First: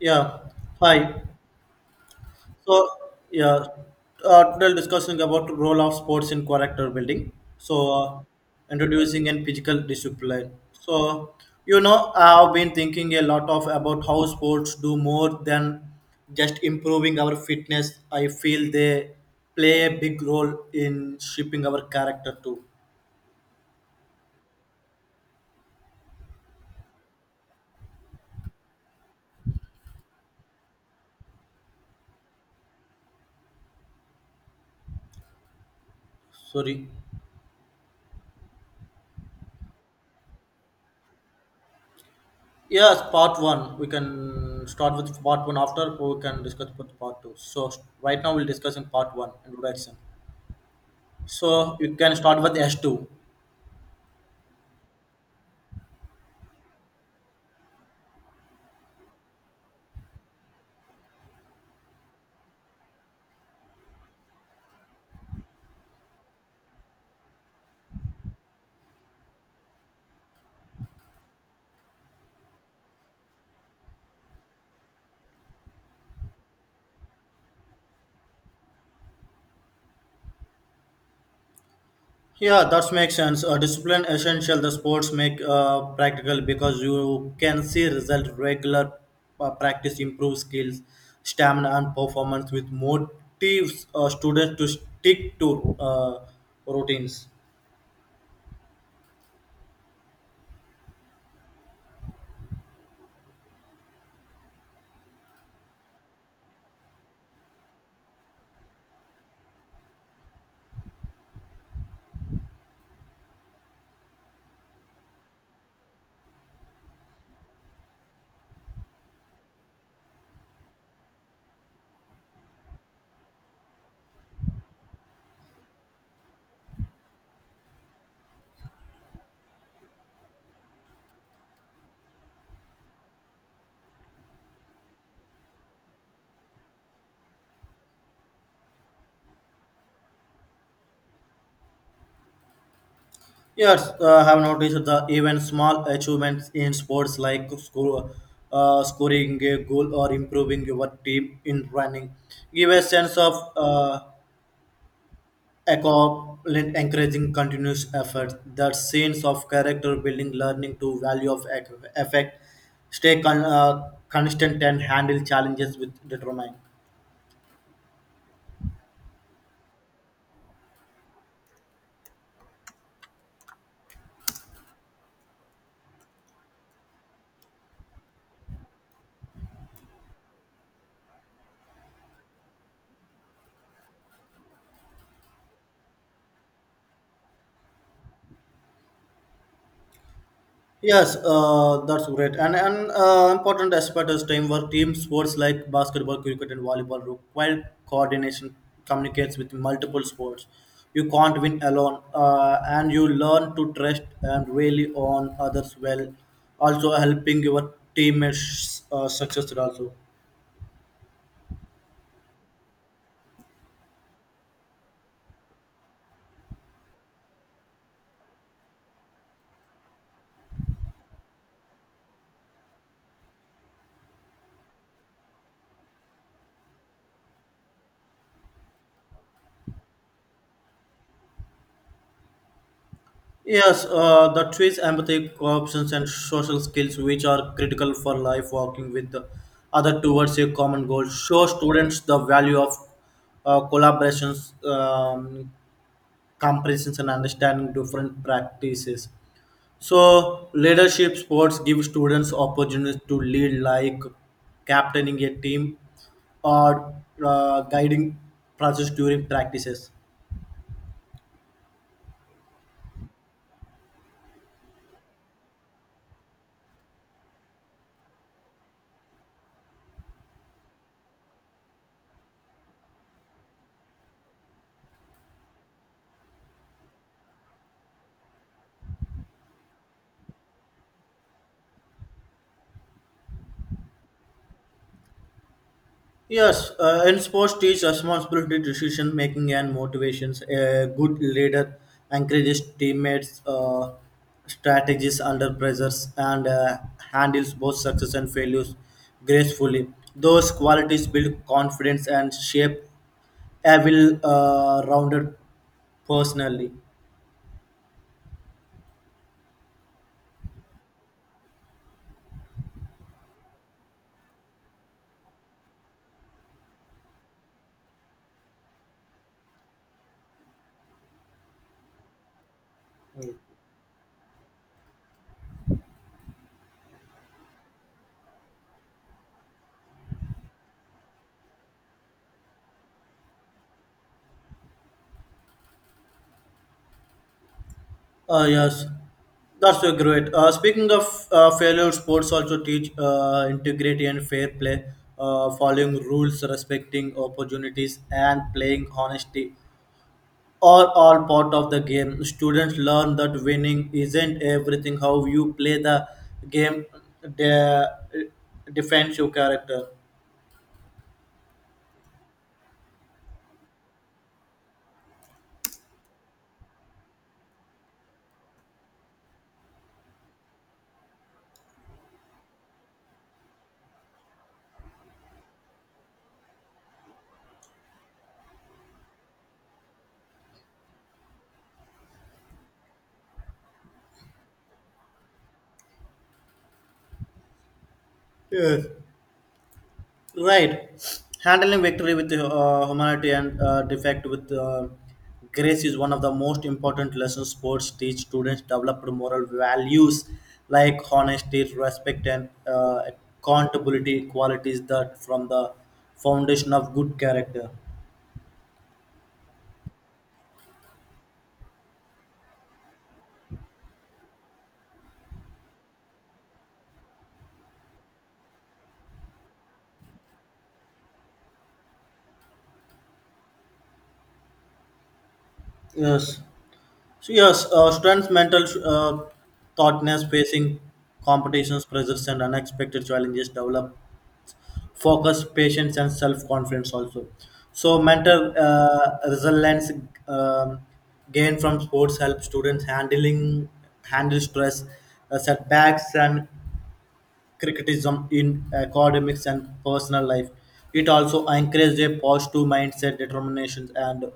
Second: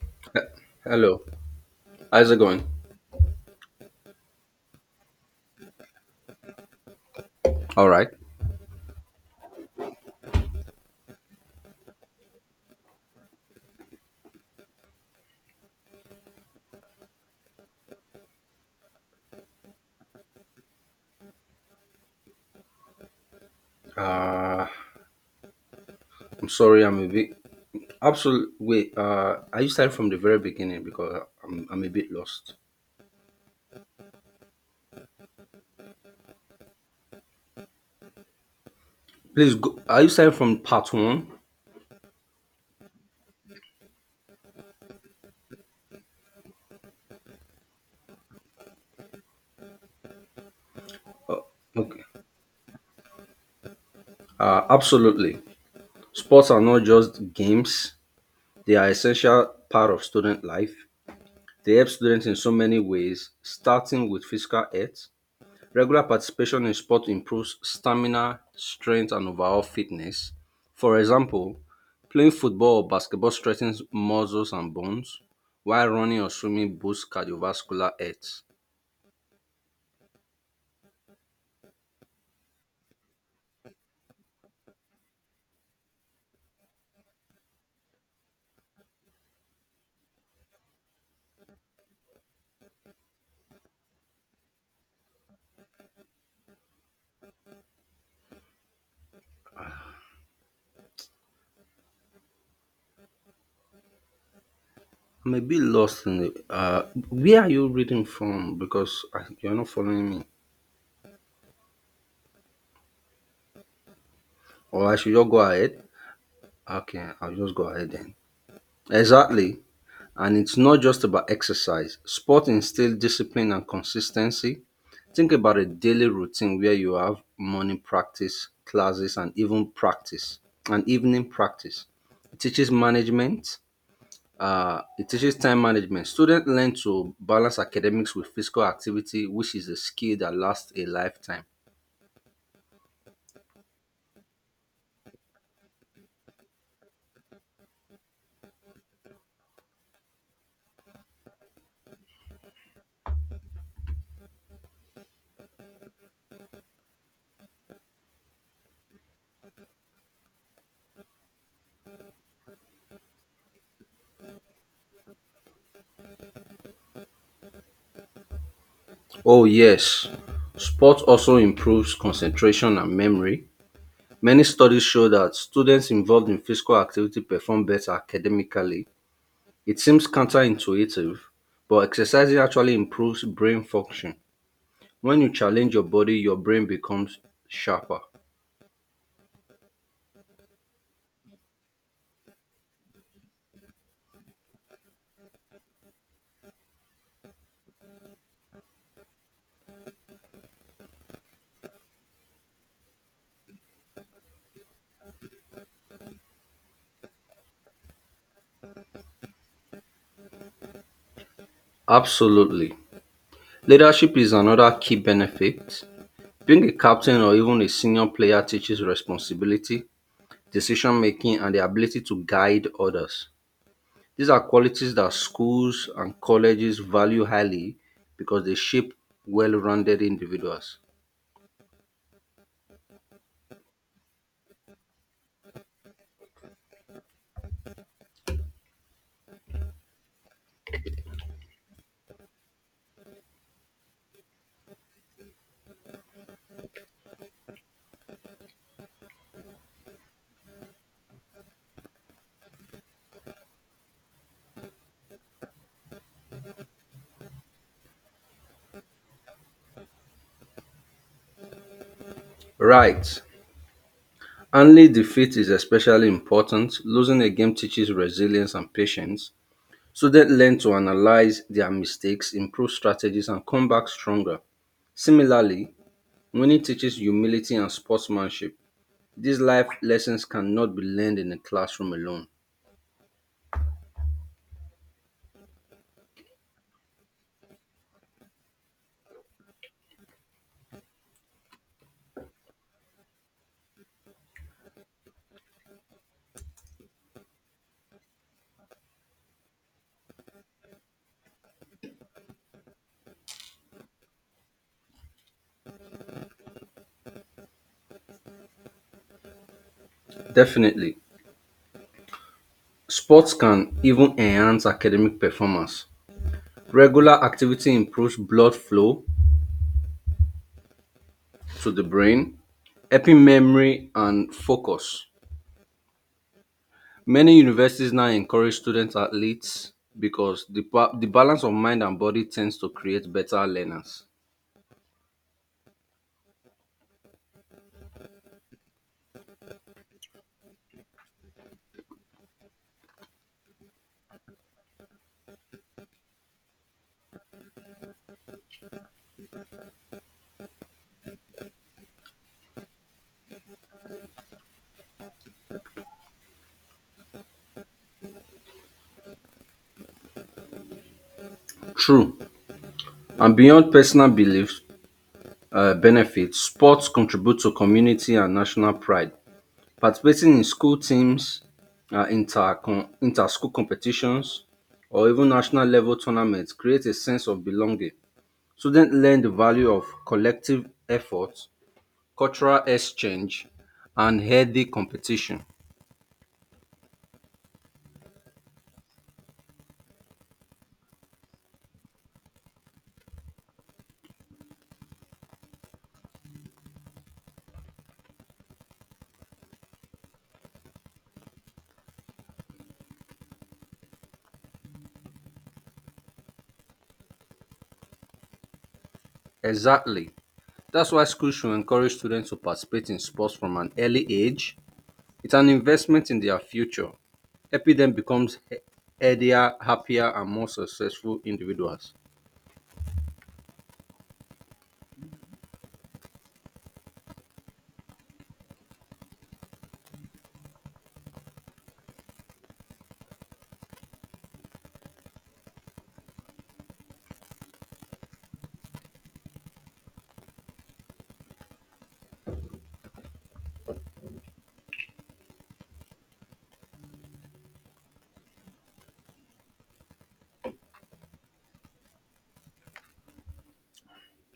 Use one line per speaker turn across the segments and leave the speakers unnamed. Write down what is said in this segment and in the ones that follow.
Yeah,
Uh, Hello,
hi.
how's it going?
So, yeah, today we're discussing about role of sports in character building.
All
So,
right.
introducing and physical discipline. So, you know, I've been thinking a lot of about how sports do more than just improving our fitness. I feel they play a big role in shaping our character too.
Uh, I'm sorry, I'm a bit absolute. Wait, are you starting from the very beginning because I'm a bit lost?
Sorry.
Please, go, are you starting from part one?
Yes, part one. We can start with part one after we can discuss with part two. So right now we'll discuss in part one introduction.
Uh,
So you
okay,
can start with S two.
Absolutely. Sports are not just games, they are essential part of student life. They help students in so many ways, starting with physical health. Regular participation in sport improves stamina, strength, and overall fitness. For example, playing football or basketball strengthens muscles and bones, while running or swimming boosts cardiovascular health.
Yeah, that makes sense. Discipline essential. The sports make practical because you can see result. Regular practice improves skills, stamina, and performance, with motives students to stick to routines.
I'm a bit lost in the. Where are you reading from? Because I, you're not following me. Or I should just go ahead? Okay, I'll just go ahead then. Exactly. And it's not just about exercise. Sport instills discipline and consistency. Think about a daily routine where you have morning practice, classes, and even practice, and evening practice. It teaches management. It teaches time management. Students learn to balance academics with physical activity, which is a skill that lasts a lifetime.
Yes, I have noticed the even small achievements in sports like scoring a goal or improving your team in running give a sense of accomplishment, encouraging continuous effort. That sense of character building, learning to value of effect, stay constant and handle challenges with determination.
Oh, yes. Sport also improves concentration and memory. Many studies show that students involved in physical activity perform better academically. It seems counterintuitive, but exercising actually improves brain function. When you challenge your body, your brain becomes sharper.
Yes, that's great. And an important aspect is teamwork. Team sports like basketball, cricket, and volleyball require coordination, communicates with multiple sports. You can't win alone, and you learn to trust and rely on others well. Also, helping your teammates success also.
Absolutely. Leadership is another key benefit. Being a captain or even a senior player teaches responsibility, decision making, and the ability to guide others. These are qualities that schools and colleges value highly because they shape well rounded individuals.
Yes, the trees empathy, options, and social skills, which are critical for life, working with the other towards a common goal, show students the value of collaborations, comparisons, and understanding different practices. So, leadership sports give students opportunities to lead, like captaining a team or guiding process during practices.
Right. Only defeat is especially important. Losing a game teaches resilience and patience. Students learn to analyze their mistakes, improve strategies, and come back stronger. Similarly, winning teaches humility and sportsmanship. These life lessons cannot be learned in a classroom alone.
Yes, and sports teach responsibility, decision making, and motivations. A good leader encourages teammates, strategies under pressures, and handles both success and failures gracefully. Those qualities build confidence and shape a well-rounded personally.
Definitely, sports can even enhance academic performance. Regular activity improves blood flow to the brain, helping memory and focus. Many universities now encourage student athletes because the balance of mind and body tends to create better learners.
Yes, that's so great. Speaking of failure, sports also teach integrity and fair play, following rules, respecting opportunities, and playing honesty. Are all part of the game. Students learn that winning isn't everything. How you play the game de- defends your character.
True. And beyond personal belief benefits, sports contribute to community and national pride. Participating in school teams, uh, inter inter school competitions, or even national level tournaments creates a sense of belonging. Students learn the value of collective effort, cultural exchange, and healthy competition.
Yes. Right. Handling victory with humanity and defect with grace is one of the most important lessons sports teach students develop moral values like honesty, respect, and accountability qualities that from the foundation of good character.
Exactly. That's why schools should encourage students to participate in sports from an early age. It's an investment in their future, helping them become healthier, happier, and more successful individuals.
Yes. So yes, students' mental thoughtness facing competitions, pressures, and unexpected challenges develop focus patience and self-confidence also so mental resilience um, gained from sports help students handling handle stress setbacks and criticism in academics and personal life it also encourages a positive mindset determination and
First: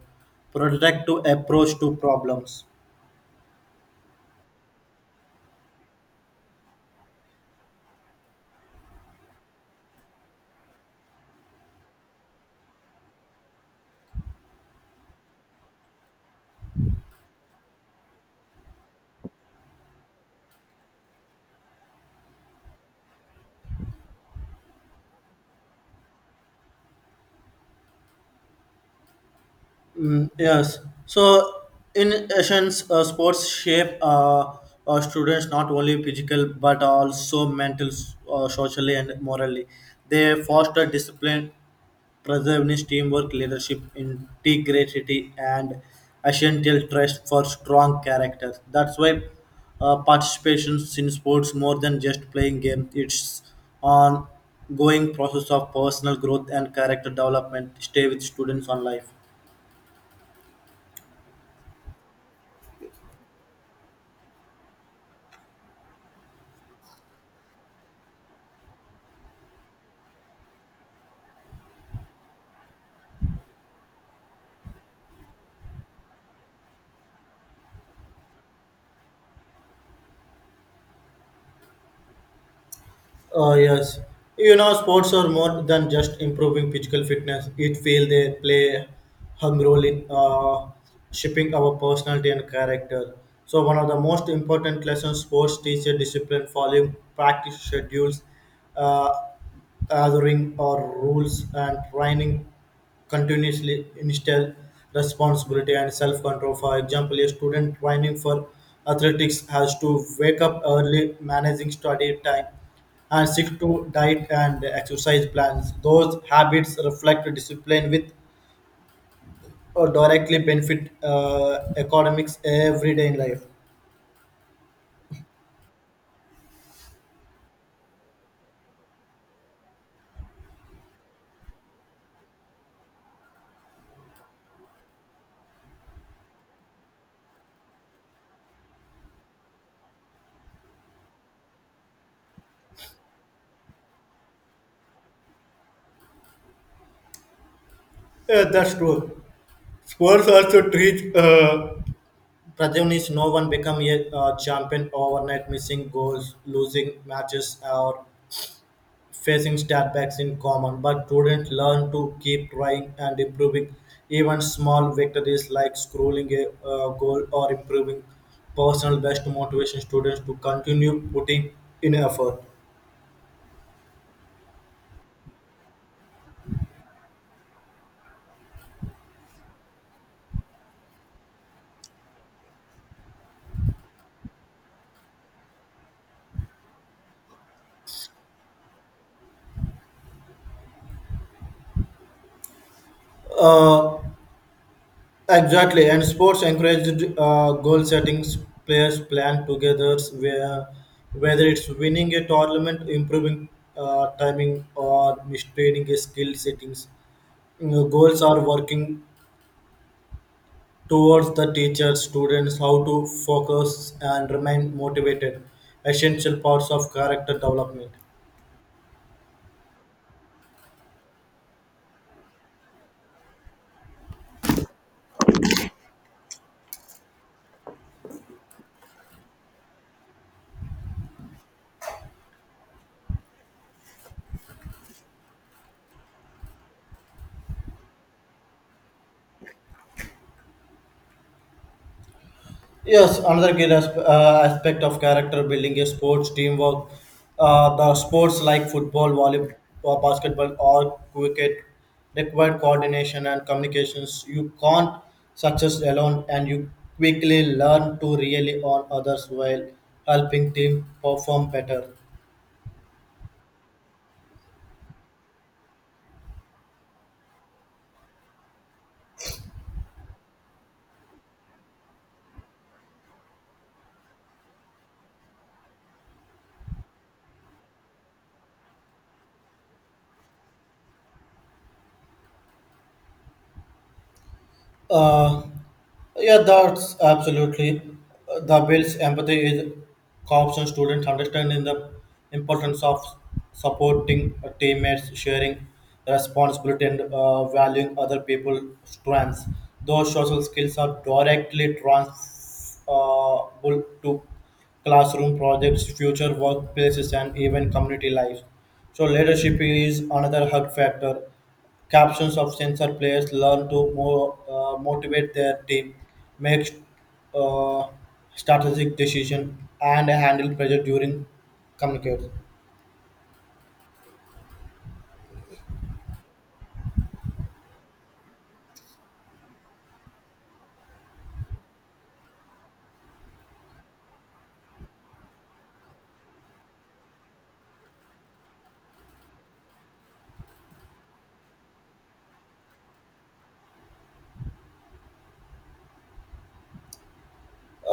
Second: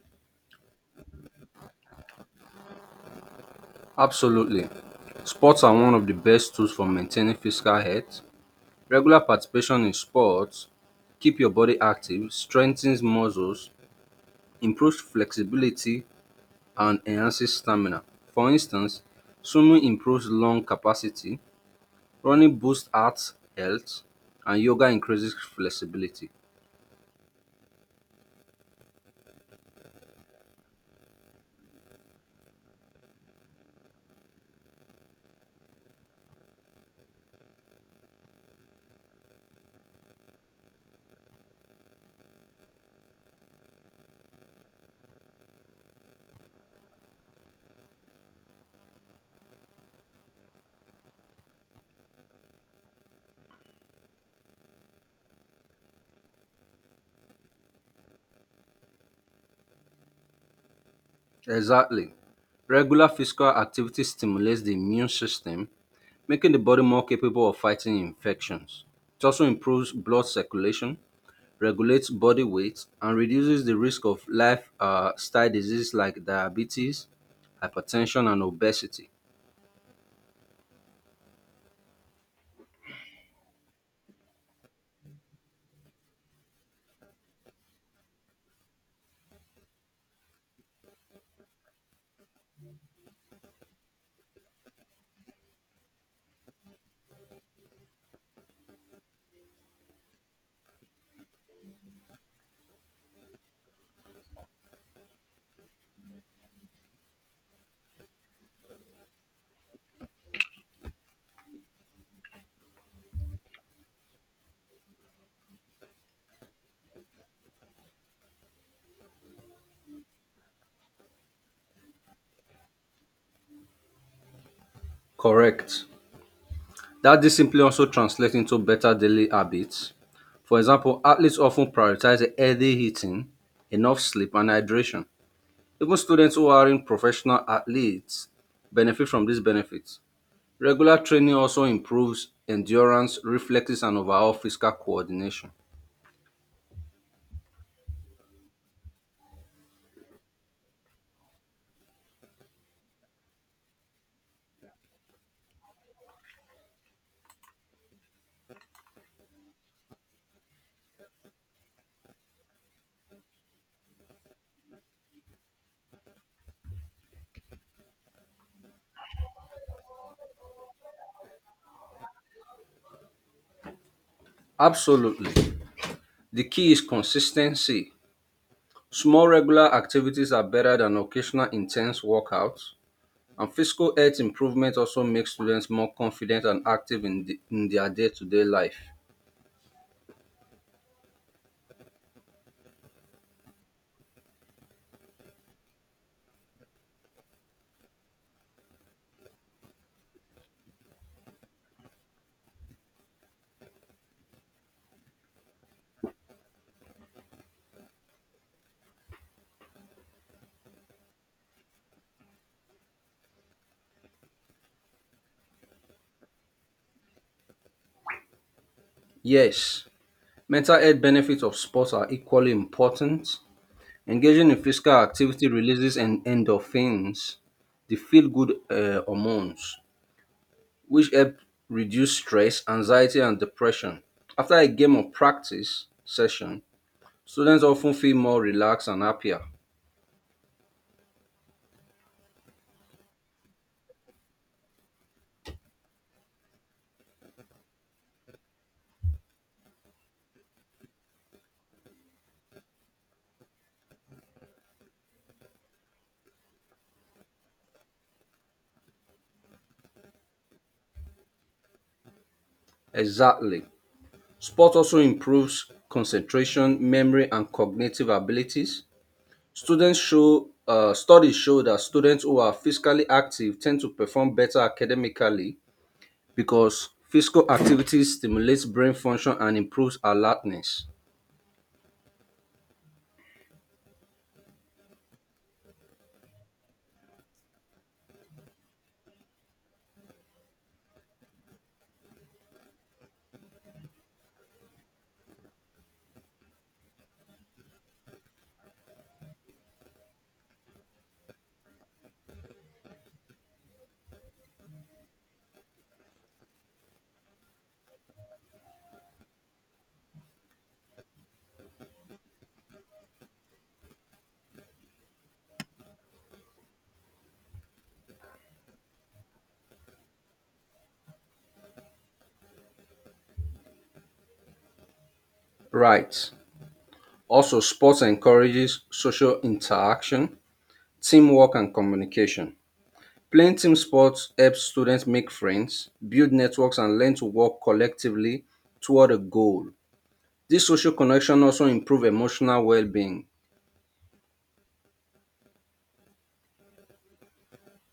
productive approach to problems.
Absolutely. Sports are one of the best tools for maintaining physical health. Regular participation in sports keep your body active, strengthens muscles, improves flexibility, and enhances stamina. For instance, swimming improves lung capacity. Running boosts heart health and yoga increases flexibility.
Mm, yes. So, in essence, sports shape students not only physical but also mental, socially, and morally. They foster discipline, preserveness, teamwork, leadership, integrity, and essential trust for strong character. That's why participation in sports more than just playing game. It's ongoing process of personal growth and character development. Stay with students on life.
Exactly. Regular physical activity stimulates the immune system, making the body more capable of fighting infections. It also improves blood circulation, regulates body weight, and reduces the risk of lifestyle diseases like diabetes, hypertension, and obesity.
Yes, you know, sports are more than just improving physical fitness. It feel they play a hung role in shaping our personality and character. So one of the most important lessons sports teach a discipline, following practice schedules, uh, gathering or rules and training continuously instill responsibility and self-control. For example, a student training for athletics has to wake up early, managing study time, and stick to diet and exercise plans. Those habits reflect discipline with or directly benefit economics every day in life.
Correct. That discipline also translates into better daily habits. For example, athletes often prioritize healthy eating, enough sleep, and hydration. Even students who aren't professional athletes benefit from these benefits. Regular training also improves endurance, reflexes, and overall physical coordination.
Yeah, that's true. Sports also teach protagonists no one become a champion overnight, missing goals, losing matches, or facing setbacks in common, but students learn to keep trying and improving. Even small victories like scrolling a goal or improving personal best motivation students to continue putting in effort.
Absolutely. The key is consistency. Small regular activities are better than occasional intense workouts. And physical health improvement also makes students more confident and active in their day to day life.
Uh, exactly, and sports encouraged goal settings. Players plan together where whether it's winning a tournament, improving timing, or maintaining a skill settings. You know, goals are working towards the teachers, students how to focus and remain motivated essential parts of character development.
Yes, mental health benefits of sports are equally important. Engaging in physical activity releases endorphins, the feel good hormones, which help reduce stress, anxiety, and depression. After a game or practice session, students often feel more relaxed and happier.
Yes, another key aspect of character building is sports teamwork. The sports like football volleyball or basketball or cricket require coordination and communications. You can't success alone and you quickly learn to rely on others while helping team perform better.
Exactly. Sport also improves concentration, memory and cognitive abilities. Students show studies show that students who are physically active tend to perform better academically because physical activity stimulates brain function and improves alertness.
Uh, yeah, that's absolutely. The builds empathy is helps and students understanding the importance of supporting teammates, sharing responsibility, and valuing other people's strengths. Those social skills are directly transferable to classroom projects, future workplaces, and even community life. So leadership is another hug factor. Captions of sensor players learn to motivate their team, make uh, strategic decision, and handle pressure during communicate.
Right. Also, sports encourages social interaction, teamwork, and communication. Playing team sports helps students make friends, build networks, and learn to work collectively toward a goal. This social connection also improve emotional well-being.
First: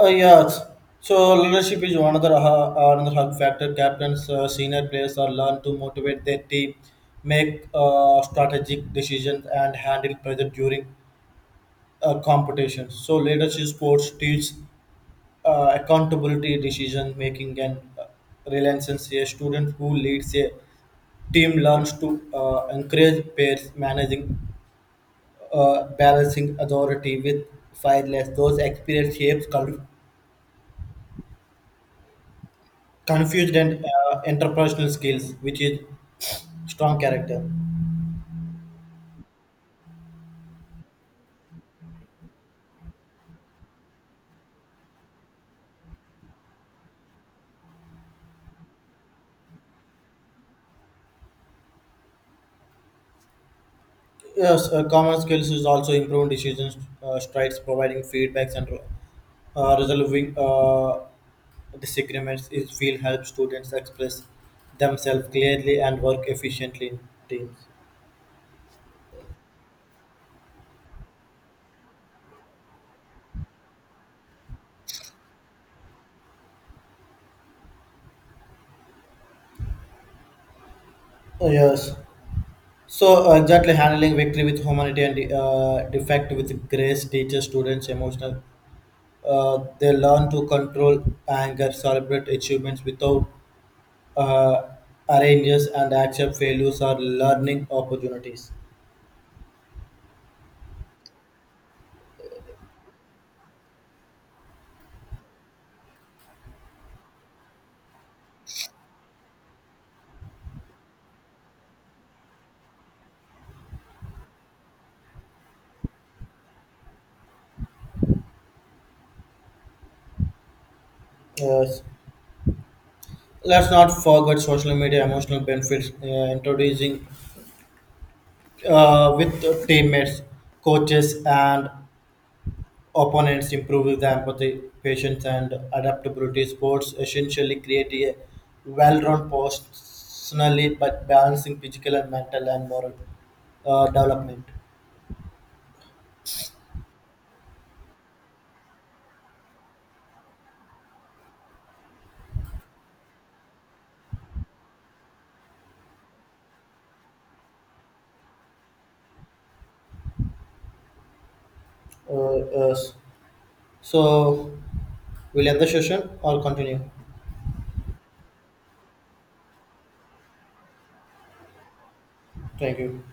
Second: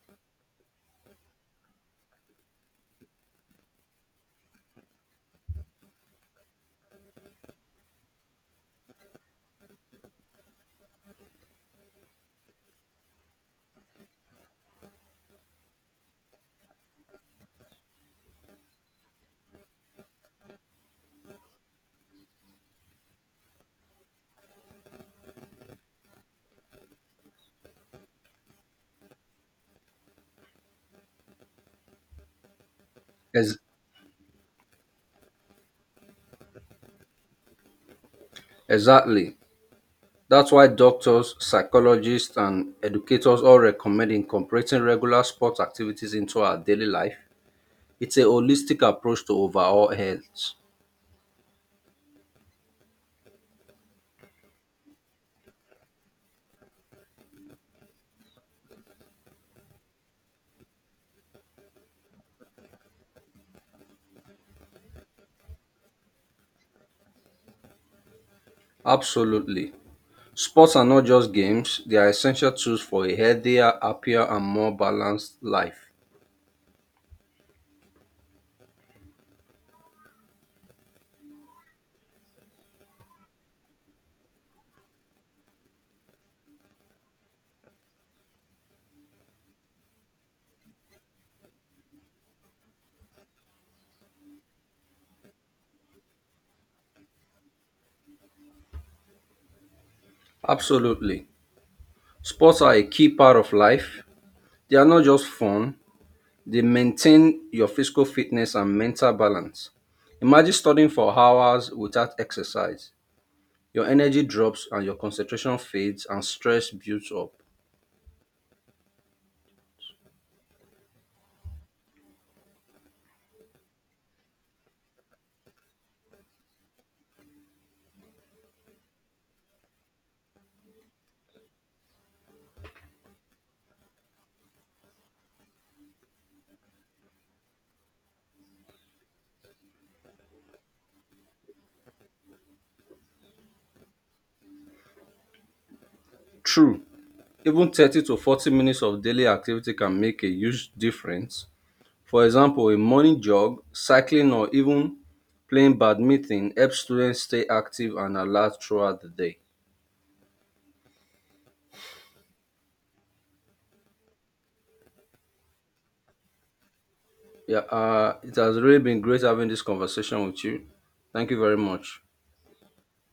Yes. So leadership is one other another hug factor. Captains, senior players are learn to motivate their team, make strategic decisions, and handle pressure during competitions. So leadership sports teaches accountability, decision making, and relentless. A student who leads a team learns to encourage peers, managing, balancing authority with fearless. Those experience shapes confused
Ex-
and interpersonal skills, which is strong character.
exactly. That's why doctors, psychologists, and educators all recommend incorporating regular sport activities into our daily life. It's a holistic approach to overall health.
Yes, common skills is also improving decisions, strides, providing feedbacks, and resolving disagreements is will help students express themselves clearly and work efficiently in teams.
Absolutely. Sports are not just games, they are essential tools for a healthier, happier, and more balanced life.
Yes. So gently handling victory with humanity and defect with grace teaches students emotional. They learn to control anger, celebrate achievements without uh, arranges, and accept failures or learning opportunities.
Absolutely. Sports are a key part of life. They are not just fun. They maintain your physical fitness and mental balance. Imagine studying for hours without exercise. Your energy drops and your concentration fades and stress builds up.
Yes. Let's not forget social media emotional benefits introducing with teammates, coaches, and opponents improve the empathy, patience, and adaptability. Sports essentially create a well-rounded personality, but balancing physical and mental and moral development.
True, even 30 to 40 minutes of daily activity can make a huge difference. For example, a morning jog, cycling, or even playing badminton helps students stay active and alert throughout the day.
Uh, uh, so, we'll end the session or continue.
Yeah, it has really been great having this conversation with you. Thank you very much.
Thank you.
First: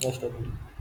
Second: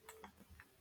Nice talking to you.